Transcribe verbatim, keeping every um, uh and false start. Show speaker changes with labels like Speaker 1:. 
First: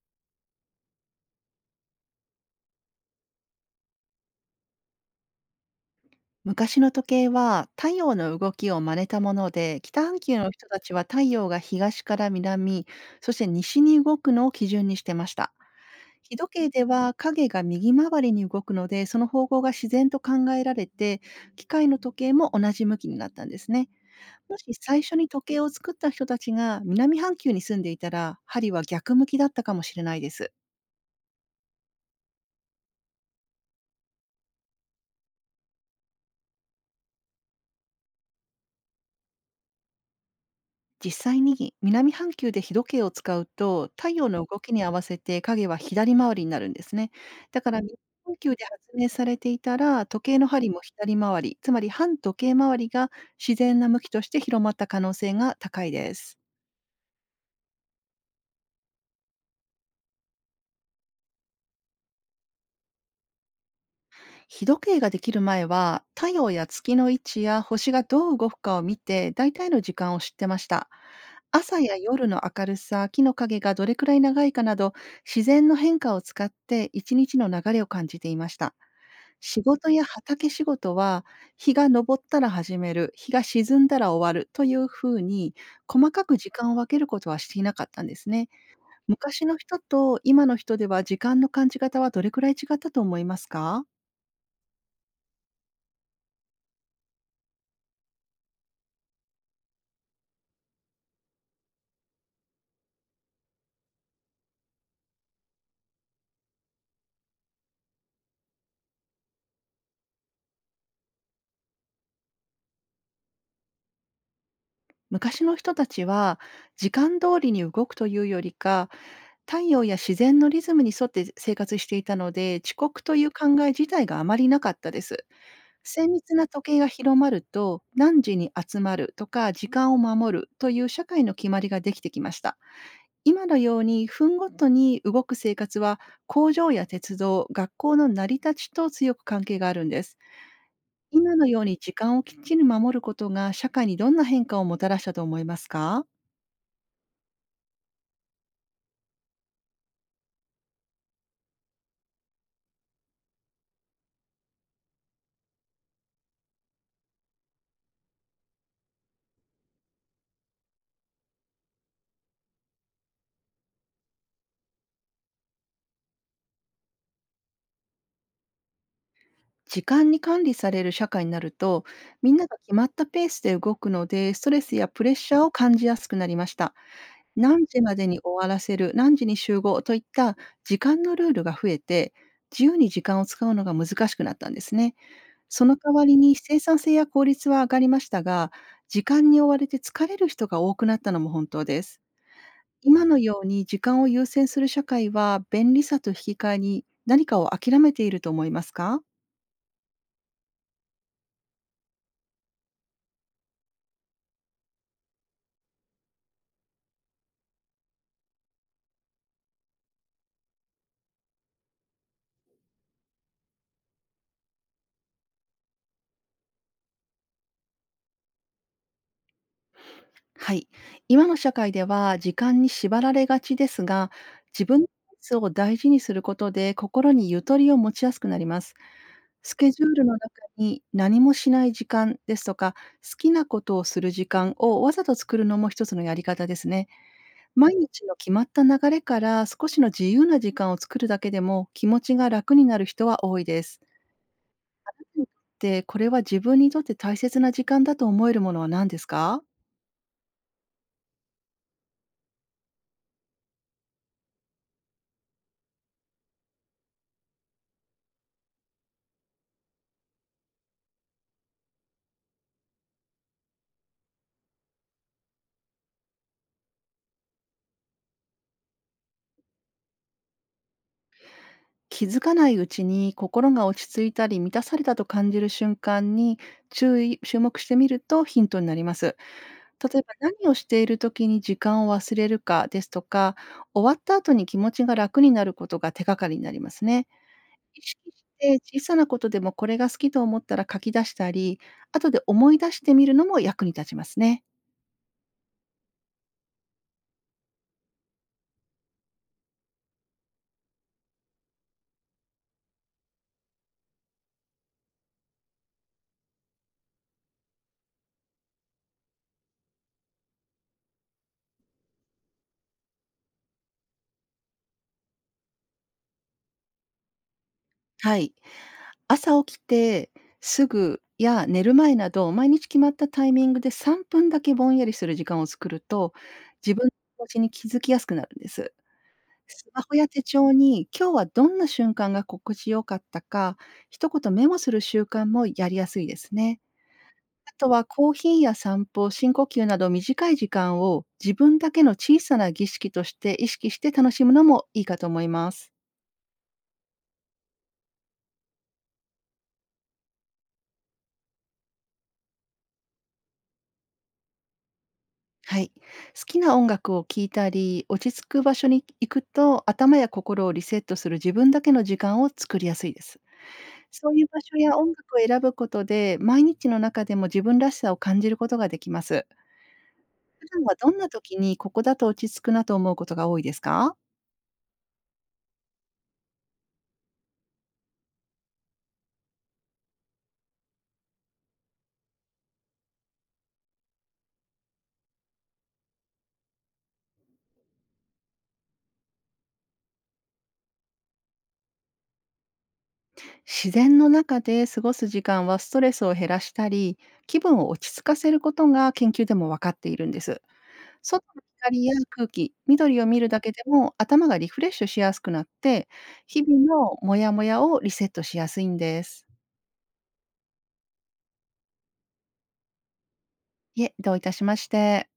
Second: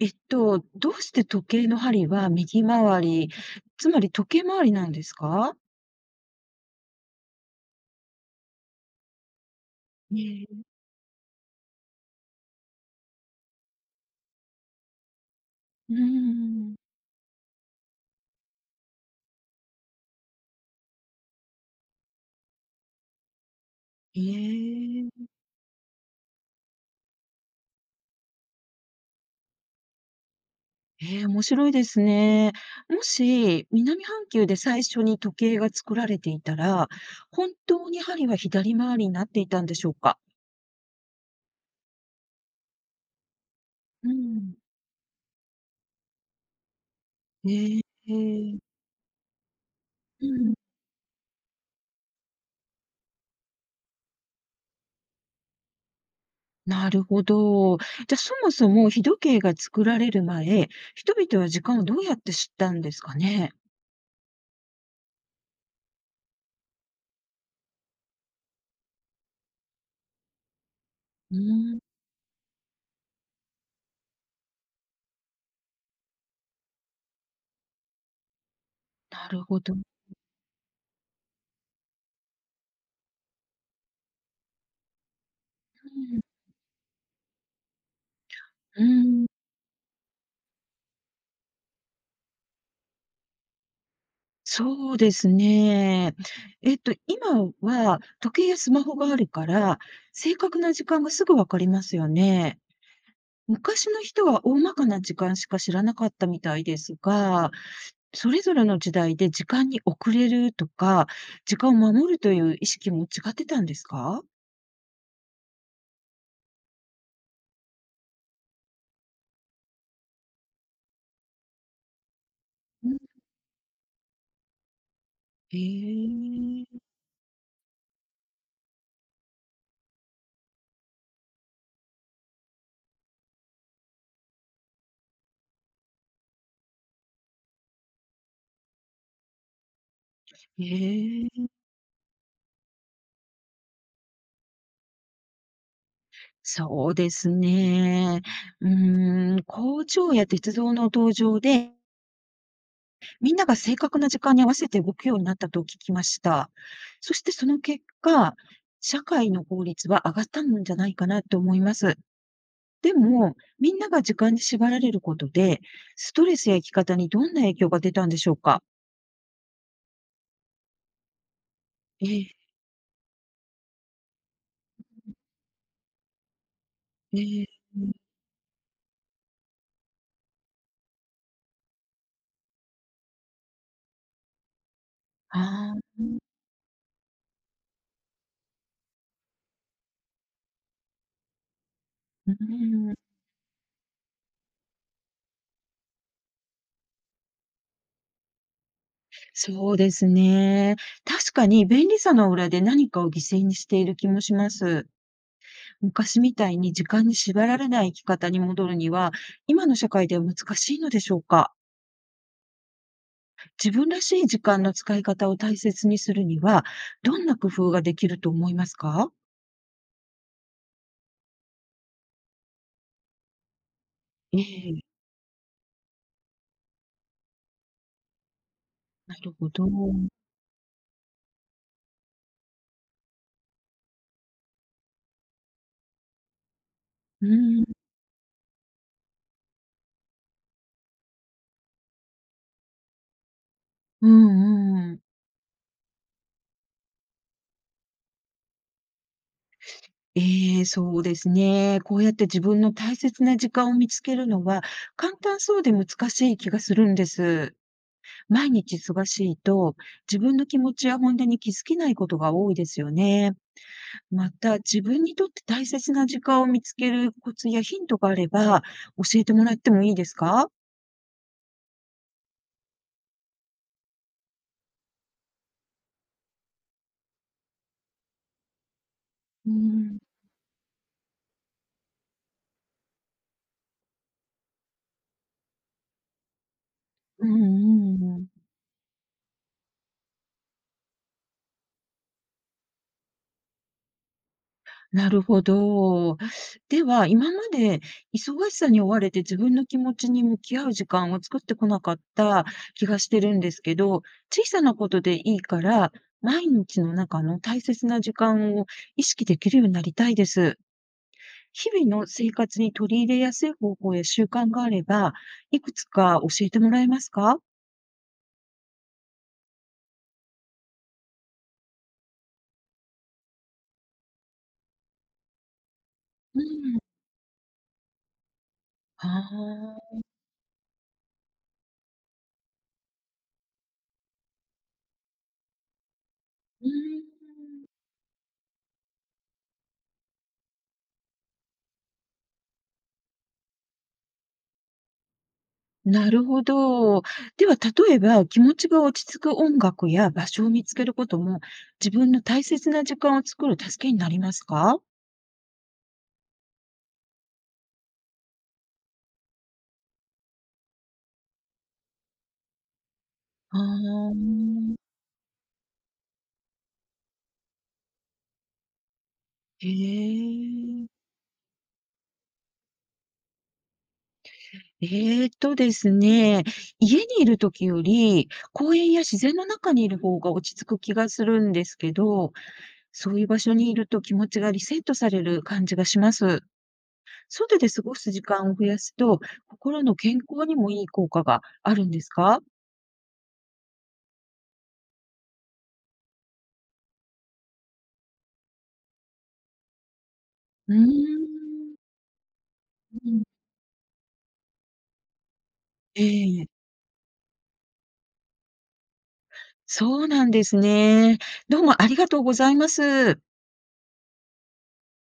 Speaker 1: えっと、どうして時計の針は右回り、つまり時計回りなんですか？
Speaker 2: 昔の時計は太陽の動きを真似たもので、北半球
Speaker 1: え
Speaker 2: の
Speaker 1: え。
Speaker 2: 人たちは太陽が東から南、そして西に動くのを基準にしてました。
Speaker 1: うー
Speaker 2: 日時計で
Speaker 1: ん。
Speaker 2: は影が右回りに動くので、その方向が自然と考えられて、機械の時計も同じ向きになったんですね。
Speaker 1: え
Speaker 2: もし最
Speaker 1: え。
Speaker 2: 初に時計を作った人たちが南半球に住んでいたら、針は逆向きだったかもしれないです。
Speaker 1: ええ、面白いですね。もし、南半球で最初に時計が作られていたら、本当に針は左回りになっていたんでしょうか？
Speaker 2: 実際に南半球で日時計を使うと
Speaker 1: う
Speaker 2: 太陽の
Speaker 1: ん。
Speaker 2: 動きに合わせて影は左回りになるんですね。だから
Speaker 1: え
Speaker 2: 南
Speaker 1: え。
Speaker 2: 半球
Speaker 1: え
Speaker 2: で
Speaker 1: え
Speaker 2: 発明されていたら時
Speaker 1: う
Speaker 2: 計の
Speaker 1: ん。
Speaker 2: 針も左回り、つまり反時計回りが自然な向きとして広まった可能性が高いです。
Speaker 1: なるほど。じゃあ、そもそも日時計が作られる前、人々は時間をどうやって知ったんですかね？
Speaker 2: 日時計ができる前は、太陽や月の位置や星がどう動くかを見て、大体の時間を知ってました。
Speaker 1: うー
Speaker 2: 朝
Speaker 1: ん、
Speaker 2: や夜の明るさ、木の影がどれくらい長いかなど、自然の変化を使って一日の流れを感じていました。
Speaker 1: なるほ
Speaker 2: 仕
Speaker 1: ど。
Speaker 2: 事や畑仕事は、日が昇ったら始める、日が沈んだら終わるというふうに、細かく時間を分けることはしていなかったんですね。
Speaker 1: うん、うん、
Speaker 2: 昔の人と今の人では時間の感じ方はどれくらい違ったと思いますか？
Speaker 1: そうですね。えっと、今は時計やスマホがあるから、正確な時間がすぐ分かりますよね。昔の人は大まかな時間しか知らなかったみたいですが、それぞれの時代で時間に遅れるとか、時間を守るという意識も違ってたんですか？
Speaker 2: 昔の人たちは時間通りに動くというよりか、太陽や自然のリズムに沿って生活していたので、遅
Speaker 1: うん、
Speaker 2: 刻という考え自体があまりなかったです。
Speaker 1: へ
Speaker 2: 精密な時計
Speaker 1: え、
Speaker 2: が広まると、何時に集まるとか時間を守るという社会の決まりができてきました。今のように分ごとに動く生活は、工場や鉄道、学校の成り立ちと強く関係があるんです。
Speaker 1: へえ、
Speaker 2: 今のように時間をきっちり守ることが社会にどんな変化をもたらしたと思いますか？
Speaker 1: そうですね。うーん、工場や鉄道の登場でみんなが正確な時間に合わせて動くようになったと聞きました。そしてその結果、社会の効率は上がったんじゃないかなと思います。でも、みんなが時間に縛られることで、ストレスや生き方にどんな影響が出たんでしょうか？
Speaker 2: 時間に管理される社会になると、
Speaker 1: え
Speaker 2: み
Speaker 1: え、
Speaker 2: んなが決まったペースで動くので、ストレスやプレッシャーを感じやすくなりました。
Speaker 1: ええ、
Speaker 2: 何時までに終わらせる、何時に集合といった時間のルールが増えて、自由に時間を使うのが難しくなったんですね。そ
Speaker 1: あ
Speaker 2: の代
Speaker 1: あ、
Speaker 2: わり
Speaker 1: う
Speaker 2: に生産性や効率は上がりましたが、時間に追われて疲れる人が多くなったのも本当です。
Speaker 1: ーん、
Speaker 2: 今のように時間を優先する社会は便利さと引き換えに何かを諦めていると思いますか？
Speaker 1: そうですね。確かに便利さの裏で何かを犠牲にしている気もします。昔みたいに時間に縛られない生き方に戻るには、今の社会では難しいのでしょうか？自分らしい時間の使い方を大切にするには、どんな工夫ができると思いますか？
Speaker 2: はい。今の社会では時間に縛られがちですが、
Speaker 1: え
Speaker 2: 自分
Speaker 1: え。
Speaker 2: のペースを大事にすることで心にゆとりを持ちやすくなります。
Speaker 1: なるほ
Speaker 2: ス
Speaker 1: ど。
Speaker 2: ケジュールの中に何もしない時間ですとか、好きなことをする時間をわざと作るのも一つのやり方ですね。
Speaker 1: うん。
Speaker 2: 毎日の決まった流れから少しの自由な時間を作るだけでも気持ちが楽になる人は多いです。
Speaker 1: うんうん。
Speaker 2: で、これは自分にとって大切な時間だと思えるものは何ですか？
Speaker 1: ええ、そうですね。こうやって自分の大切な時間を見つけるのは、簡単そうで難しい気がするんです。毎日忙しいと、自分の気持ちや本音に気づけないことが多いですよね。また、自分にとって大切な時間を見つけるコツやヒントがあれば、教えてもらってもいいですか？
Speaker 2: 気づかないうちに心が落ち着いたり満たされたと感じる瞬間に注意、注目してみるとヒントになります。
Speaker 1: う
Speaker 2: 例
Speaker 1: ん。
Speaker 2: えば何をしている時に時間を忘れるかですとか、終わった後に気持ちが楽になることが手がかりになりますね。
Speaker 1: うん
Speaker 2: 意
Speaker 1: う
Speaker 2: 識
Speaker 1: んう
Speaker 2: し
Speaker 1: ん。
Speaker 2: て小さなことでもこれが好きと思ったら書き出したり、後で思い出してみるのも役に立ちますね。
Speaker 1: なるほど。では、今まで忙しさに追われて自分の気持ちに向き合う時間を作ってこなかった気がしてるんですけど、小さなことでいいから、毎日の中の大切な時間を意識できるようになりたいです。日々の生活に取り入れやすい方法や習慣があれば、いくつか教えてもらえますか？
Speaker 2: はい。朝起きてすぐや寝る前など、毎日決まったタイミングでさんぷんだけぼんやりする時間を作ると、
Speaker 1: う
Speaker 2: 自
Speaker 1: ん。
Speaker 2: 分の気持ちに気づきやすくなるんです。
Speaker 1: あ
Speaker 2: スマホ
Speaker 1: あ、
Speaker 2: や手帳に今日はどんな瞬間が心地よかったか、一言メモする習慣もやりやすいですね。
Speaker 1: うー
Speaker 2: あ
Speaker 1: ん。
Speaker 2: とはコーヒーや散歩、深呼吸など短い時間を自分だけの小さな儀式として意識して楽しむのもいいかと思います。
Speaker 1: なるほど。では例えば、気持ちが落ち着く音楽や場所を見つけることも、自分の大切な時間を作る助けになりますか？
Speaker 2: はい。好きな音楽を聴いたり、落ち着く場所に行くと、頭や心をリセットする自分だけの時間を作りやすいです。
Speaker 1: あ
Speaker 2: そういう場所や
Speaker 1: あ、
Speaker 2: 音楽を選ぶことで、毎日の中でも自分らしさを感じることができます。
Speaker 1: へ
Speaker 2: 普段は
Speaker 1: え。
Speaker 2: どんな時にここだと落ち着くなと思うことが多いですか？
Speaker 1: えっとですね、家にいる時より、公園や自然の中にいる方が落ち着く気がするんですけど、そういう場所にいると気持ちがリセットされる感じがします。外で過ごす時間を増やすと、心の健康にもいい効果があるんですか？
Speaker 2: 自然の中で過ごす時間はストレスを減らしたり、気分を落ち着かせることが研究でも分かっているんです。
Speaker 1: うー
Speaker 2: 外の
Speaker 1: ん。
Speaker 2: 光や空気、緑を
Speaker 1: う
Speaker 2: 見
Speaker 1: ん。
Speaker 2: るだけでも頭がリフレッシュしやすくなって、
Speaker 1: え
Speaker 2: 日
Speaker 1: え。
Speaker 2: 々のモヤモヤをリセットしやすいんです。
Speaker 1: そうなんですね。どうもありがとうございます。
Speaker 2: いえ、どういたしまして。